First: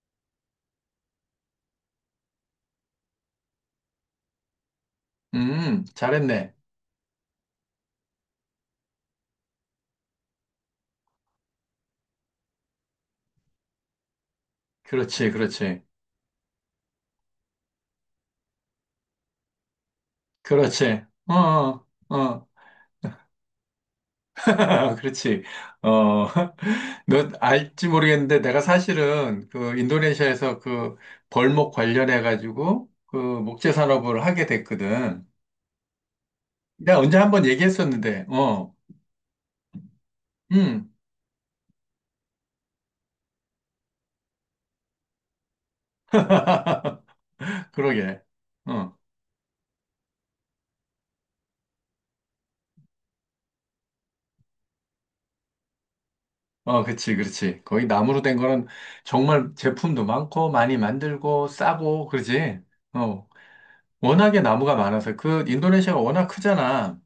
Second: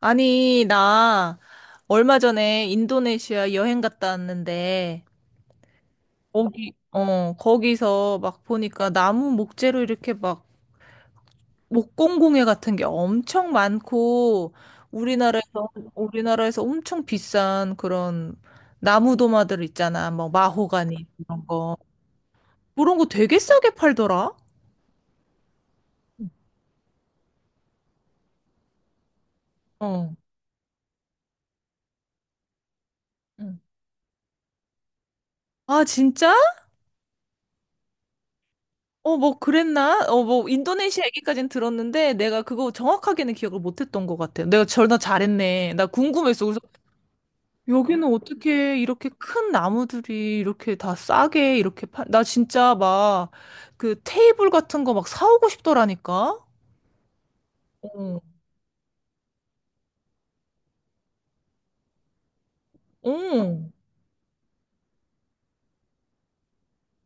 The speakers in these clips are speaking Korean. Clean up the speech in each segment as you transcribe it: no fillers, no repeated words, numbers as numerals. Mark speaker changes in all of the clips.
Speaker 1: 아니, 나 얼마 전에 인도네시아 여행 갔다 왔는데,
Speaker 2: 잘했네.
Speaker 1: 거기서 막 보니까 나무 목재로 이렇게 막 목공공예 같은 게 엄청 많고,
Speaker 2: 그렇지,
Speaker 1: 우리나라에서,
Speaker 2: 그렇지,
Speaker 1: 우리나라에서 엄청 비싼 그런 나무 도마들 있잖아. 뭐, 마호가니,
Speaker 2: 그렇지. 어,
Speaker 1: 이런 거.
Speaker 2: 어, 어.
Speaker 1: 그런 거 되게 싸게 팔더라?
Speaker 2: 그렇지. 어, 너 알지 모르겠는데 내가 사실은 그
Speaker 1: 어.
Speaker 2: 인도네시아에서 그 벌목 관련해 가지고 그
Speaker 1: 응.
Speaker 2: 목재 산업을 하게 됐거든.
Speaker 1: 아, 진짜?
Speaker 2: 내가 언제 한 번 얘기했었는데, 어,
Speaker 1: 어, 뭐 그랬나? 어, 뭐
Speaker 2: 음,
Speaker 1: 인도네시아 얘기까지는 들었는데 내가 그거 정확하게는 기억을 못했던 것 같아. 내가 전화 잘했네. 나 궁금했어. 그래서 여기는
Speaker 2: 그러게.
Speaker 1: 어떻게
Speaker 2: 어,
Speaker 1: 이렇게 큰 나무들이 이렇게 다 싸게 이렇게 나 진짜 막 그 테이블 같은 거 막 사오고 싶더라니까.
Speaker 2: 어, 그렇지, 그렇지. 거기 나무로
Speaker 1: 어,
Speaker 2: 된 거는 정말 제품도 많고 많이 만들고 싸고 그러지. 어.
Speaker 1: 어,
Speaker 2: 워낙에 나무가 많아서 그 인도네시아가 워낙 크잖아.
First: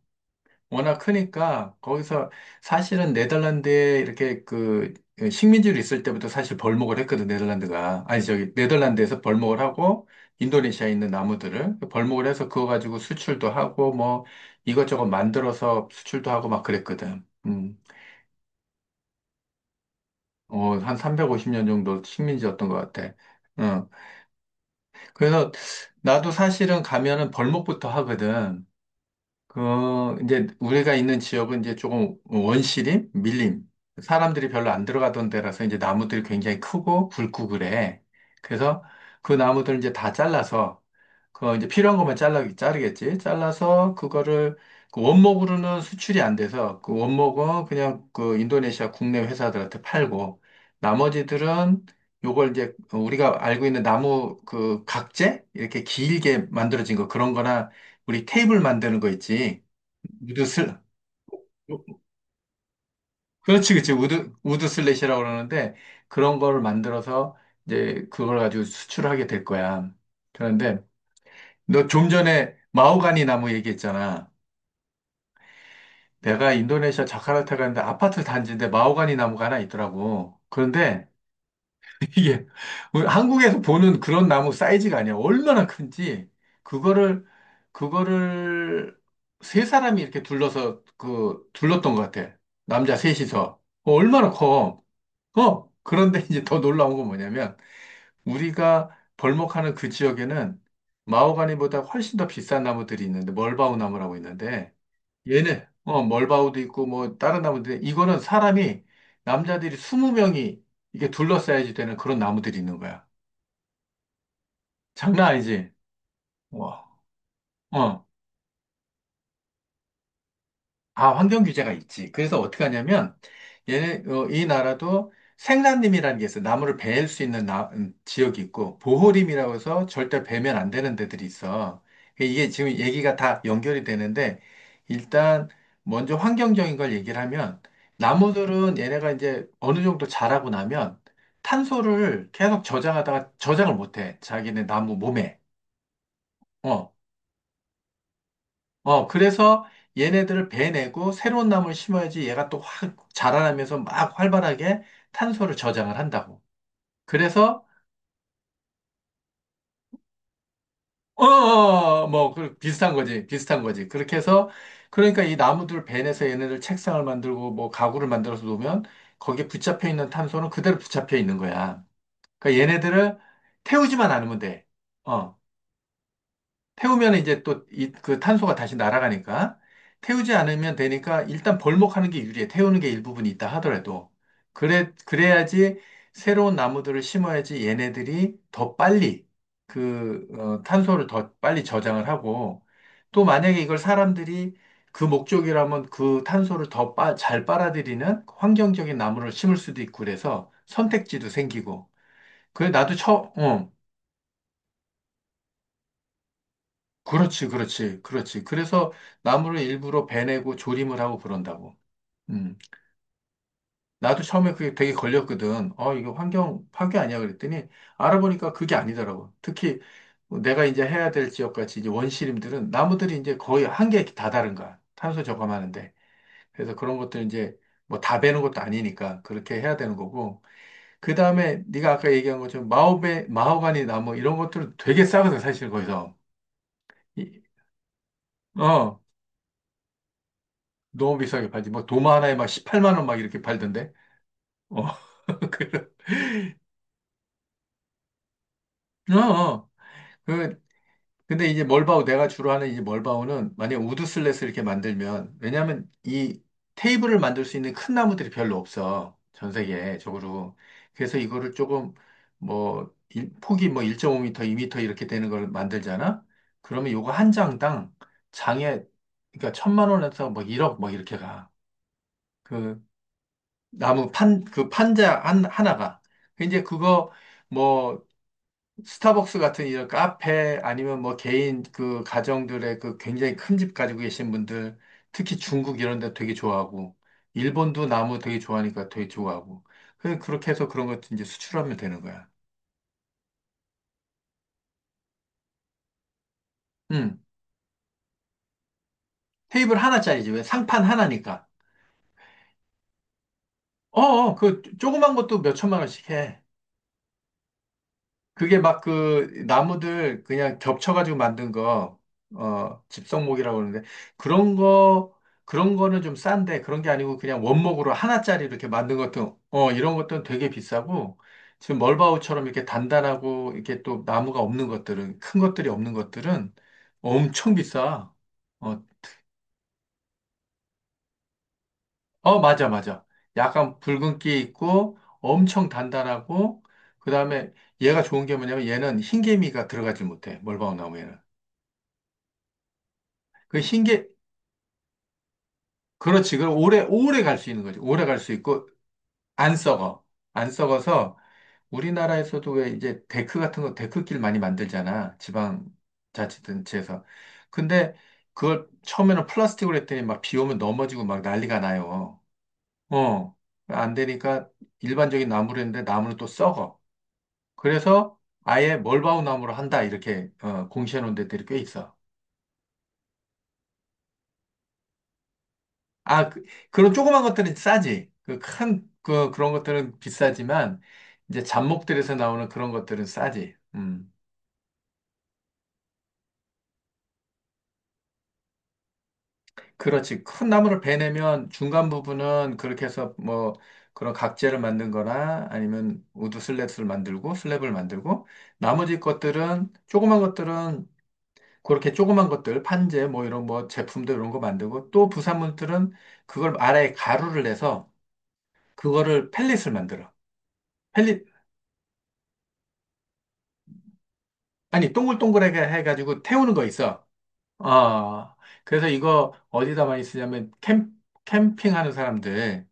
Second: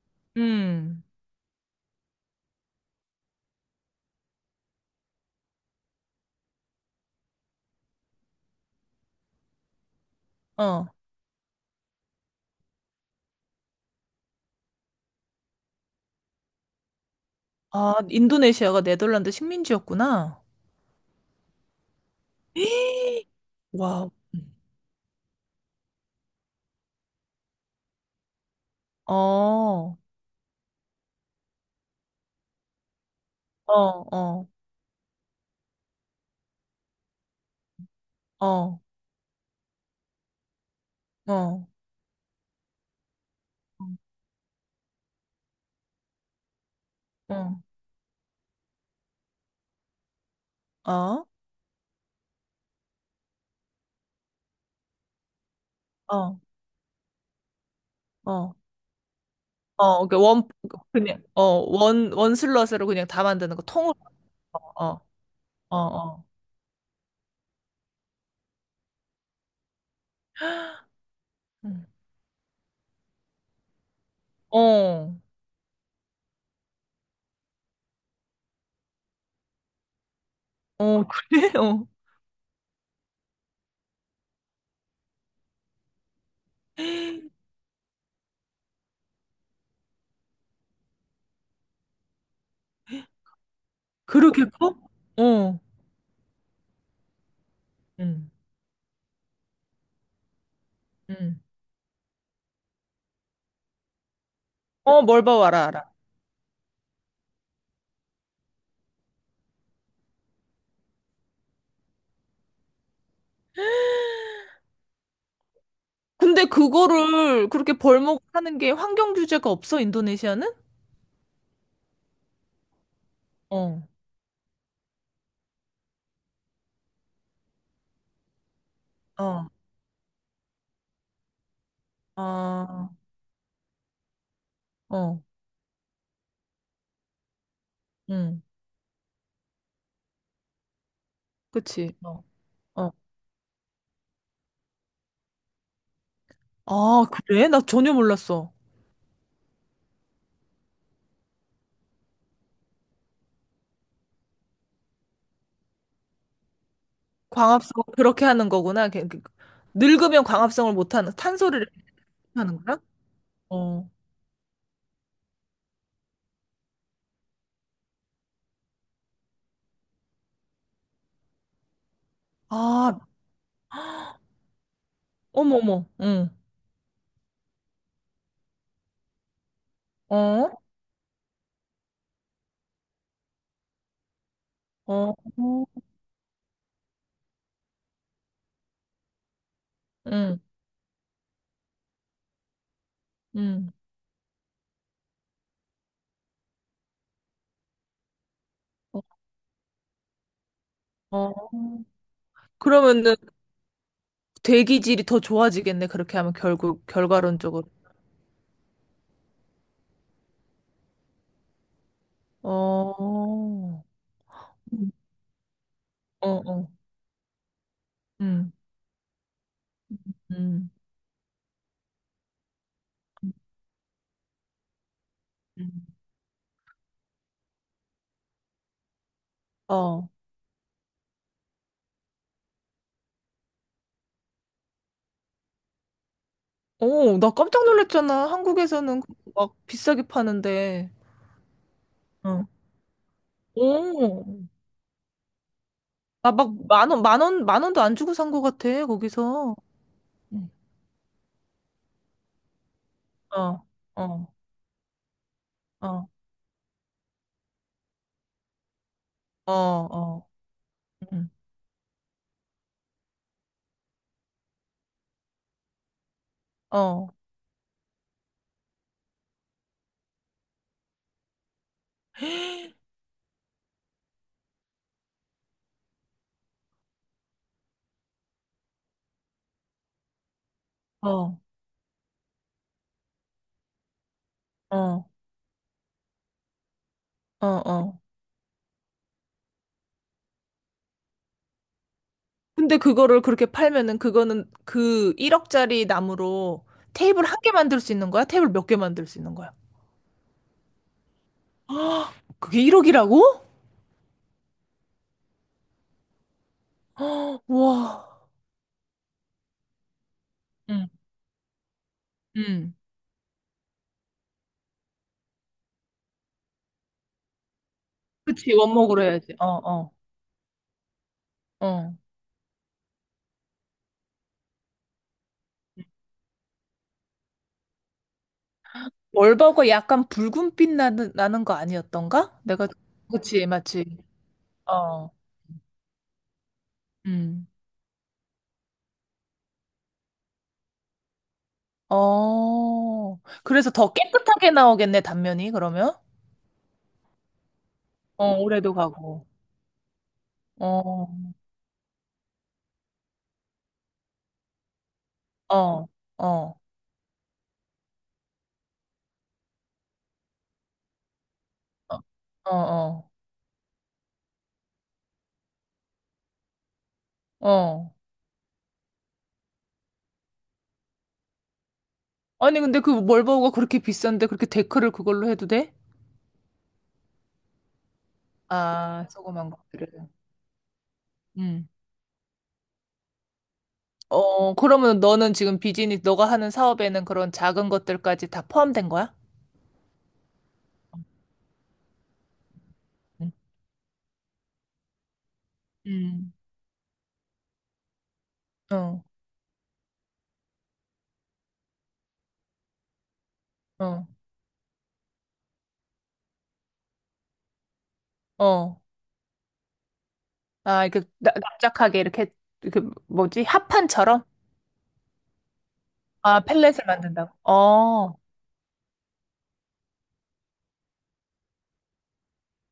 Speaker 2: 워낙
Speaker 1: 음,
Speaker 2: 크니까 거기서 사실은 네덜란드에 이렇게 그 식민지로 있을 때부터 사실 벌목을 했거든. 네덜란드가 아니 저기 네덜란드에서 벌목을 하고
Speaker 1: 어.
Speaker 2: 인도네시아에 있는 나무들을 벌목을 해서 그거 가지고 수출도 하고, 뭐 이것저것 만들어서 수출도 하고 막 그랬거든.
Speaker 1: 아, 인도네시아가 네덜란드 식민지였구나.
Speaker 2: 어, 한 350년 정도 식민지였던 것 같아. 어,
Speaker 1: 와,
Speaker 2: 그래서 나도 사실은 가면은 벌목부터 하거든.
Speaker 1: 어,
Speaker 2: 그,
Speaker 1: 어,
Speaker 2: 이제 우리가 있는 지역은 이제 조금 원시림, 밀림.
Speaker 1: 어,
Speaker 2: 사람들이 별로 안 들어가던 데라서 이제 나무들이 굉장히 크고 굵고 그래.
Speaker 1: 어, 어,
Speaker 2: 그래서 그 나무들 이제 다 잘라서 그 이제
Speaker 1: 어,
Speaker 2: 필요한 것만 잘라 자르겠지. 잘라서 그거를 그 원목으로는 수출이 안 돼서 그 원목은 그냥 그 인도네시아 국내 회사들한테 팔고,
Speaker 1: 어.
Speaker 2: 나머지들은 요걸 이제 우리가 알고 있는 나무 그 각재 이렇게
Speaker 1: 어.
Speaker 2: 길게 만들어진 거 그런 거나 우리
Speaker 1: 어,
Speaker 2: 테이블 만드는 거 있지.
Speaker 1: 어, 그
Speaker 2: 우드
Speaker 1: 원,
Speaker 2: 슬
Speaker 1: 그냥, 원 슬롯으로 그냥 다 만드는 거
Speaker 2: 그렇지, 그렇지.
Speaker 1: 통으로,
Speaker 2: 우드
Speaker 1: 어,
Speaker 2: 슬랫이라고 그러는데
Speaker 1: 어, 어,
Speaker 2: 그런 거를 만들어서 이제 그걸 가지고 수출하게 될 거야. 그런데 너
Speaker 1: 음.
Speaker 2: 좀 전에 마호가니 나무 얘기했잖아.
Speaker 1: 어,
Speaker 2: 내가 인도네시아 자카르타 갔는데 아파트 단지인데 마호가니 나무가 하나 있더라고.
Speaker 1: 어,
Speaker 2: 그런데
Speaker 1: 그래? 어.
Speaker 2: 이게 우리 한국에서 보는 그런 나무 사이즈가 아니야. 얼마나 큰지 그거를 그거를 세 사람이 이렇게 둘러서 그 둘렀던 것 같아. 남자 셋이서, 어, 얼마나
Speaker 1: 그렇게 커?
Speaker 2: 커.
Speaker 1: 어,
Speaker 2: 어, 그런데 이제 더 놀라운 건 뭐냐면
Speaker 1: 음,
Speaker 2: 우리가 벌목하는 그 지역에는
Speaker 1: 음.
Speaker 2: 마호가니보다 훨씬 더 비싼 나무들이 있는데 멀바우 나무라고 있는데
Speaker 1: 어, 뭘 봐, 와라,
Speaker 2: 얘네,
Speaker 1: 알아.
Speaker 2: 어, 멀바우도 있고, 뭐, 다른 나무들, 남자들이 20명이 이게 둘러싸야지 되는 그런 나무들이 있는 거야. 장난 아니지?
Speaker 1: 근데
Speaker 2: 와,
Speaker 1: 그거를 그렇게
Speaker 2: 어.
Speaker 1: 벌목 하는 게 환경 규제가 없어, 인도네시아는?
Speaker 2: 아, 환경 규제가 있지. 그래서 어떻게 하냐면,
Speaker 1: 어,
Speaker 2: 얘네, 어, 이 나라도 생산림이라는 게 있어. 나무를 베일 수 있는 지역이 있고,
Speaker 1: 어,
Speaker 2: 보호림이라고 해서 절대 베면 안 되는 데들이 있어. 그러니까 이게 지금
Speaker 1: 아,
Speaker 2: 얘기가 다 연결이 되는데,
Speaker 1: 어,
Speaker 2: 일단 먼저 환경적인 걸 얘기를 하면,
Speaker 1: 응,
Speaker 2: 나무들은 얘네가 이제 어느 정도 자라고 나면
Speaker 1: 그치. 어,
Speaker 2: 탄소를 계속
Speaker 1: 어.
Speaker 2: 저장하다가 저장을 못 해. 자기네 나무 몸에. 어.
Speaker 1: 아, 그래? 나 전혀 몰랐어.
Speaker 2: 어, 그래서 얘네들을 베내고 새로운 나무를 심어야지 얘가 또 확 자라나면서 막 활발하게 탄소를 저장을 한다고. 그래서,
Speaker 1: 광합성 그렇게 하는 거구나. 늙으면 광합성을 못하는,
Speaker 2: 어, 어,
Speaker 1: 탄소를 이렇게
Speaker 2: 어, 뭐, 그
Speaker 1: 하는 거야?
Speaker 2: 비슷한 거지. 비슷한 거지.
Speaker 1: 어.
Speaker 2: 그렇게 해서, 그러니까 이 나무들 베내서 얘네들 책상을 만들고 뭐 가구를 만들어서 놓으면 거기에 붙잡혀 있는 탄소는 그대로 붙잡혀 있는 거야. 그러니까
Speaker 1: 아,
Speaker 2: 얘네들을 태우지만 않으면 돼. 어.
Speaker 1: 어머머, 응.
Speaker 2: 태우면 이제 또 그 탄소가 다시 날아가니까 태우지
Speaker 1: 어?
Speaker 2: 않으면 되니까 일단 벌목하는 게 유리해. 태우는 게 일부분이 있다 하더라도. 그래,
Speaker 1: 어,
Speaker 2: 그래야지 새로운 나무들을 심어야지 얘네들이 더 빨리 그
Speaker 1: 응,
Speaker 2: 어, 탄소를 더 빨리 저장을 하고 또 만약에
Speaker 1: 응.
Speaker 2: 이걸 사람들이 그 목적이라면 그 탄소를 더 잘 빨아들이는 환경적인 나무를 심을 수도 있고 그래서 선택지도
Speaker 1: 어.
Speaker 2: 생기고. 그래, 나도
Speaker 1: 그러면은
Speaker 2: 어,
Speaker 1: 대기질이 더 좋아지겠네. 그렇게 하면 결국,
Speaker 2: 그렇지,
Speaker 1: 결과론적으로.
Speaker 2: 그렇지, 그렇지. 그래서 나무를 일부러 베내고 조림을 하고 그런다고. 음.
Speaker 1: 어.
Speaker 2: 나도 처음에 그게 되게
Speaker 1: 음.
Speaker 2: 걸렸거든. 어, 이거
Speaker 1: 어,
Speaker 2: 환경
Speaker 1: 어.
Speaker 2: 파괴 아니야? 그랬더니 알아보니까
Speaker 1: 음,
Speaker 2: 그게 아니더라고. 특히 뭐 내가
Speaker 1: 음.
Speaker 2: 이제 해야 될 지역같이 이제 원시림들은 나무들이 이제 거의 한계에 다다른 거야. 탄소
Speaker 1: 음.
Speaker 2: 저감하는데. 그래서 그런 것들 이제 뭐 다 베는 것도 아니니까 그렇게 해야 되는
Speaker 1: 어.
Speaker 2: 거고. 그 다음에 네가 아까 얘기한 것처럼 마호가니 나무 이런 것들은 되게 싸거든, 사실 거기서.
Speaker 1: 오, 나
Speaker 2: 이-
Speaker 1: 깜짝 놀랐잖아.
Speaker 2: 어.
Speaker 1: 한국에서는 그거 막 비싸게 파는데.
Speaker 2: 너무 비싸게 팔지. 뭐 도마 하나에
Speaker 1: 어.
Speaker 2: 막 18만 원 막 이렇게 팔던데.
Speaker 1: 오.
Speaker 2: 어, 그런.
Speaker 1: 나 막 만 원, 만 원, 만 원도 안 주고 산 거 같아,
Speaker 2: 어,
Speaker 1: 거기서.
Speaker 2: 어.
Speaker 1: 응.
Speaker 2: 그, 근데 이제 멀바우, 내가 주로 하는 이 멀바우는
Speaker 1: 어,
Speaker 2: 만약
Speaker 1: 어,
Speaker 2: 우드슬랫을 이렇게 만들면, 왜냐면
Speaker 1: 어,
Speaker 2: 이 테이블을 만들 수 있는 큰 나무들이 별로 없어. 전
Speaker 1: 어, 어.
Speaker 2: 세계적으로. 그래서
Speaker 1: 응.
Speaker 2: 이거를 조금 뭐, 폭이 뭐 1.5m, 2m 이렇게 되는 걸 만들잖아? 그러면
Speaker 1: 어.
Speaker 2: 요거 한 장당 장에, 그러니까 천만 원에서 뭐 1억 뭐 이렇게 가. 그, 나무 판, 그 판자 하나가. 그 이제 그거 뭐 스타벅스 같은 이런 카페 아니면 뭐
Speaker 1: 어,
Speaker 2: 개인 그 가정들의 그 굉장히 큰 집 가지고 계신 분들,
Speaker 1: 어,
Speaker 2: 특히 중국 이런 데 되게 좋아하고
Speaker 1: 어,
Speaker 2: 일본도
Speaker 1: 어.
Speaker 2: 나무 되게 좋아하니까 되게 좋아하고. 그렇게 해서 그런 것도 이제 수출하면 되는 거야.
Speaker 1: 근데 그거를 그렇게 팔면은 그거는 그 1억짜리 나무로
Speaker 2: 음.
Speaker 1: 테이블 한 개 만들 수 있는 거야? 테이블 몇 개 만들 수 있는 거야?
Speaker 2: 테이블 하나짜리지. 왜 상판 하나니까.
Speaker 1: 아, 그게 1억이라고?
Speaker 2: 어, 어, 그 조그만 것도 몇 천만 원씩 해.
Speaker 1: 와.
Speaker 2: 그게 막 그 나무들 그냥
Speaker 1: 응,
Speaker 2: 겹쳐가지고 만든 거,
Speaker 1: 응.
Speaker 2: 어, 집성목이라고 그러는데, 그런 거, 그런 거는 좀 싼데, 그런 게 아니고 그냥 원목으로 하나짜리
Speaker 1: 그치,
Speaker 2: 이렇게 만든
Speaker 1: 원목으로 해야지.
Speaker 2: 것도,
Speaker 1: 어,
Speaker 2: 어,
Speaker 1: 어,
Speaker 2: 이런 것들은 되게 비싸고, 지금
Speaker 1: 어.
Speaker 2: 멀바우처럼 이렇게 단단하고, 이렇게 또 나무가 없는 것들은, 큰 것들이 없는 것들은 엄청 비싸. 어,
Speaker 1: 월버거 약간 붉은빛 나는 거
Speaker 2: 어,
Speaker 1: 아니었던가?
Speaker 2: 맞아,
Speaker 1: 내가.
Speaker 2: 맞아.
Speaker 1: 그치,
Speaker 2: 약간
Speaker 1: 맞지.
Speaker 2: 붉은기 있고,
Speaker 1: 어,
Speaker 2: 엄청 단단하고, 그
Speaker 1: 음.
Speaker 2: 다음에 얘가 좋은 게 뭐냐면 얘는 흰개미가 들어가질 못해, 멀바우 나무에는.
Speaker 1: 어.
Speaker 2: 그
Speaker 1: 그래서 더
Speaker 2: 흰게,
Speaker 1: 깨끗하게 나오겠네, 단면이, 그러면?
Speaker 2: 그렇지. 그럼 오래 갈 수 있는 거지. 오래 갈 수
Speaker 1: 어,
Speaker 2: 있고,
Speaker 1: 올해도 가고.
Speaker 2: 안 썩어. 안
Speaker 1: 어,
Speaker 2: 썩어서, 우리나라에서도 왜 이제 데크 같은 거, 데크길 많이 만들잖아.
Speaker 1: 어, 어.
Speaker 2: 지방자치단체에서. 근데 그걸 처음에는 플라스틱으로 했더니 막 비 오면 넘어지고 막 난리가
Speaker 1: 어,
Speaker 2: 나요.
Speaker 1: 어,
Speaker 2: 어. 안 되니까 일반적인 나무로 했는데 나무는 또 썩어.
Speaker 1: 어.
Speaker 2: 그래서 아예 멀바우 나무로 한다. 이렇게, 어, 공시해 놓은 데들이 꽤 있어.
Speaker 1: 아니, 근데 그 멀버우가 그렇게 비싼데 그렇게 데크를 그걸로 해도 돼?
Speaker 2: 아, 그, 그런 조그만 것들은 싸지. 그
Speaker 1: 아, 조그만
Speaker 2: 그런
Speaker 1: 것들을.
Speaker 2: 것들은 비싸지만, 이제
Speaker 1: 음.
Speaker 2: 잡목들에서 나오는 그런 것들은 싸지. 음.
Speaker 1: 어, 그러면 너는 지금 비즈니스, 너가 하는 사업에는 그런 작은 것들까지 다 포함된 거야?
Speaker 2: 그렇지. 큰 나무를 베내면 중간 부분은 그렇게 해서
Speaker 1: 응.
Speaker 2: 뭐, 그런 각재를 만든 거나 아니면
Speaker 1: 음.
Speaker 2: 우드 슬랩을 만들고, 나머지
Speaker 1: 어,
Speaker 2: 것들은, 조그만 것들은 그렇게 조그만 것들, 판재, 뭐 이런 뭐
Speaker 1: 어,
Speaker 2: 제품도 이런 거 만들고, 또 부산물들은 그걸 아래에 가루를 내서,
Speaker 1: 어.
Speaker 2: 그거를 펠릿을 만들어.
Speaker 1: 아, 이렇게 납작하게 이렇게, 그 뭐지? 합판처럼?
Speaker 2: 아니, 동글동글하게 해가지고
Speaker 1: 아,
Speaker 2: 태우는 거
Speaker 1: 펠렛을
Speaker 2: 있어.
Speaker 1: 만든다고. 어.
Speaker 2: 어, 그래서 이거 어디다 많이 쓰냐면, 캠핑하는 사람들,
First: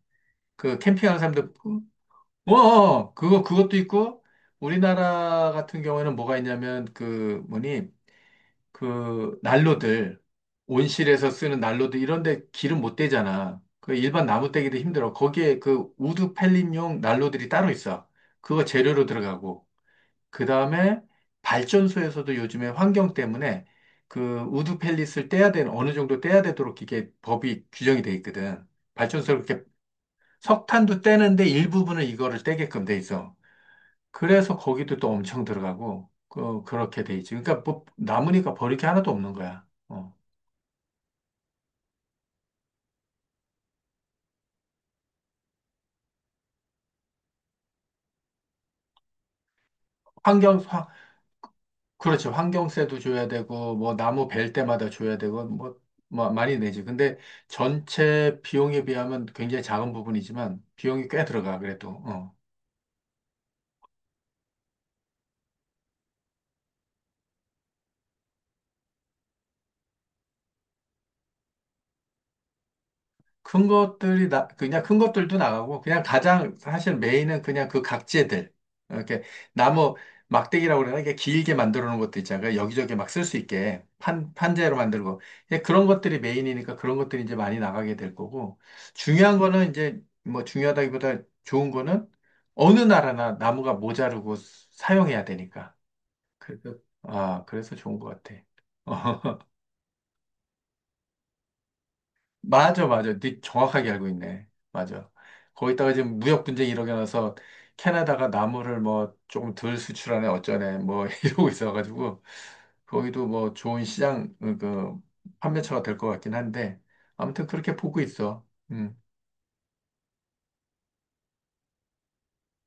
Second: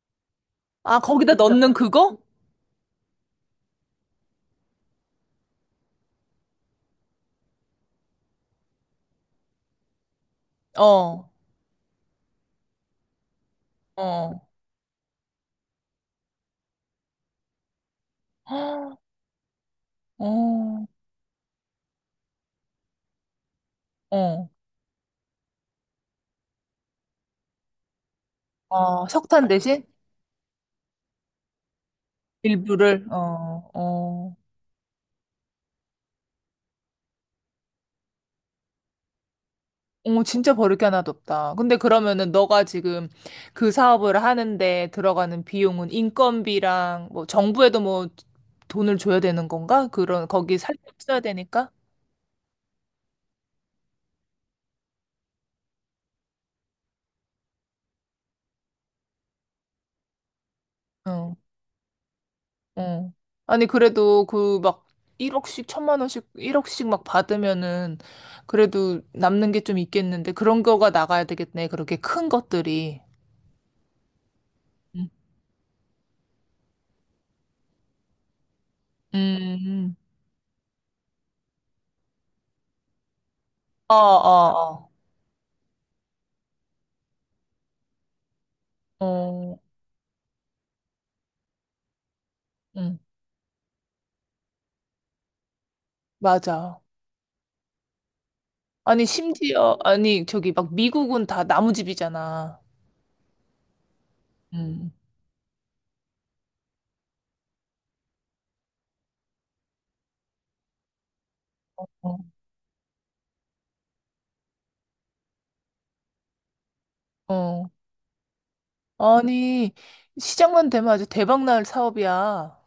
Speaker 2: 그
Speaker 1: 아,
Speaker 2: 캠핑하는
Speaker 1: 거기다
Speaker 2: 사람들,
Speaker 1: 넣는 그거?
Speaker 2: 어, 어, 어. 그거, 그것도 있고, 우리나라 같은 경우에는 뭐가 있냐면, 그, 뭐니, 그, 난로들, 온실에서
Speaker 1: 어,
Speaker 2: 쓰는 난로들, 이런데 기름 못 대잖아. 그 일반
Speaker 1: 어.
Speaker 2: 나무 떼기도 힘들어. 거기에 그 우드 펠린용 난로들이 따로 있어. 그거
Speaker 1: 헉,
Speaker 2: 재료로 들어가고. 그
Speaker 1: 어,
Speaker 2: 다음에 발전소에서도 요즘에 환경 때문에 그
Speaker 1: 어.
Speaker 2: 우드 펠릿을 떼야 되는 어느 정도 떼야 되도록 이게 법이 규정이 돼 있거든.
Speaker 1: 어,
Speaker 2: 발전소를
Speaker 1: 석탄
Speaker 2: 그렇게
Speaker 1: 대신?
Speaker 2: 석탄도 떼는데 일부분은 이거를 떼게끔 돼
Speaker 1: 일부를
Speaker 2: 있어.
Speaker 1: 어, 어.
Speaker 2: 그래서 거기도 또 엄청 들어가고 그 그렇게 돼 있지. 그러니까 뭐 남으니까 버릴 게 하나도 없는 거야. 어.
Speaker 1: 어, 진짜 버릴 게 하나도 없다. 근데 그러면은 너가 지금 그 사업을 하는데 들어가는 비용은 인건비랑 뭐 정부에도 뭐 돈을 줘야 되는 건가? 그런 거기
Speaker 2: 환경
Speaker 1: 살짝 써야 되니까.
Speaker 2: 그렇지. 환경세도 줘야 되고, 뭐, 나무 벨 때마다 줘야 되고, 뭐, 뭐, 많이 내지. 근데 전체 비용에 비하면 굉장히 작은 부분이지만, 비용이 꽤
Speaker 1: 어,
Speaker 2: 들어가, 그래도. 어.
Speaker 1: 어. 아니 그래도 그 막 1억씩 천만 원씩 1억씩 막 받으면은 그래도 남는 게 좀 있겠는데 그런 거가 나가야 되겠네. 그렇게 큰 것들이.
Speaker 2: 그냥 큰
Speaker 1: 음.
Speaker 2: 것들도 나가고 그냥 가장 사실 메인은 그냥 그 각재들 이렇게 나무
Speaker 1: 음.
Speaker 2: 막대기라고 그러나 이게 길게 만들어 놓은 것도 있잖아요. 여기저기 막 쓸 수 있게
Speaker 1: 어,
Speaker 2: 판 판재로
Speaker 1: 어,
Speaker 2: 만들고, 예, 그런 것들이 메인이니까 그런 것들이 이제 많이 나가게 될 거고,
Speaker 1: 어.
Speaker 2: 중요한
Speaker 1: 어.
Speaker 2: 거는 이제 뭐 중요하다기보다 좋은 거는 어느
Speaker 1: 응.
Speaker 2: 나라나 나무가 모자르고 사용해야 되니까 그래서
Speaker 1: 맞아.
Speaker 2: 아 그래서 좋은 것 같아.
Speaker 1: 아니, 심지어, 아니, 저기 막 미국은 다 나무집이잖아.
Speaker 2: 맞아, 맞아. 네 정확하게 알고 있네.
Speaker 1: 음.
Speaker 2: 맞아. 거기다가 지금 무역 분쟁이 일어나서 캐나다가 나무를 뭐 조금 덜 수출하네, 어쩌네, 뭐 이러고 있어가지고
Speaker 1: 어.
Speaker 2: 거기도 뭐 좋은 시장, 어, 그, 판매처가 될 것 같긴 한데 아무튼
Speaker 1: 어.
Speaker 2: 그렇게 보고 있어. 음.
Speaker 1: 아니, 시작만 되면 아주 대박 날 사업이야.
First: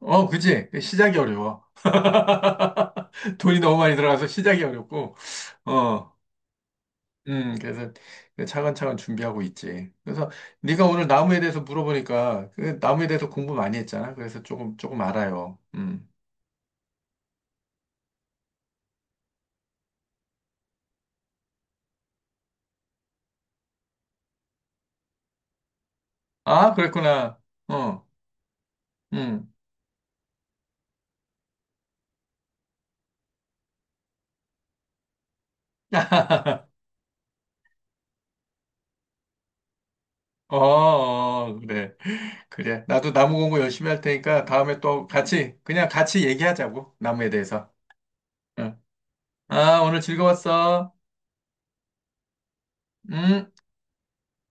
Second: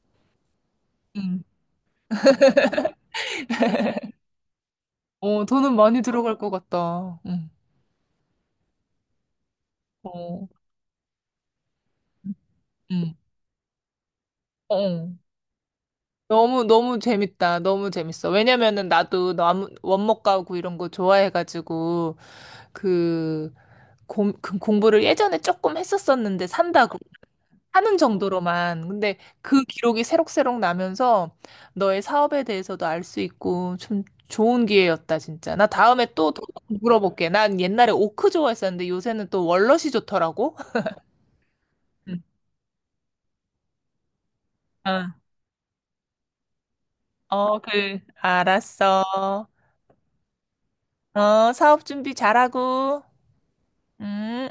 Speaker 2: 어, 그지? 그 시작이
Speaker 1: 음.
Speaker 2: 어려워. 돈이 너무 많이 들어가서 시작이 어렵고,
Speaker 1: 어, 돈은 많이
Speaker 2: 어.
Speaker 1: 들어갈 것 같다. 응.
Speaker 2: 그래서 그 차근차근 준비하고 있지. 그래서
Speaker 1: 어.
Speaker 2: 네가 오늘 나무에 대해서 물어보니까 그 나무에
Speaker 1: 음.
Speaker 2: 대해서 공부 많이 했잖아. 그래서 조금 조금
Speaker 1: 어.
Speaker 2: 알아요. 음.
Speaker 1: 너무, 너무 재밌다. 너무 재밌어. 왜냐면은 나도 나무, 원목 가구 이런 거 좋아해가지고, 그, 그 공부를 예전에 조금 했었었는데
Speaker 2: 아,
Speaker 1: 산다고.
Speaker 2: 그랬구나.
Speaker 1: 하는
Speaker 2: 어,
Speaker 1: 정도로만. 근데
Speaker 2: 음.
Speaker 1: 그 기록이 새록새록 나면서 너의 사업에 대해서도 알 수 있고 참 좋은 기회였다, 진짜. 나 다음에 또 더 물어볼게. 난 옛날에 오크 좋아했었는데 요새는 또 월넛이
Speaker 2: 어,
Speaker 1: 좋더라고.
Speaker 2: 어, 그래.
Speaker 1: 응.
Speaker 2: 그래. 나도 나무 공부 열심히 할 테니까 다음에
Speaker 1: 어,
Speaker 2: 또 같이 그냥 같이 얘기하자고. 나무에
Speaker 1: 어,
Speaker 2: 대해서.
Speaker 1: 그,
Speaker 2: 응.
Speaker 1: 알았어.
Speaker 2: 아, 오늘 즐거웠어.
Speaker 1: 어, 사업 준비 잘하고.
Speaker 2: 음.
Speaker 1: 음.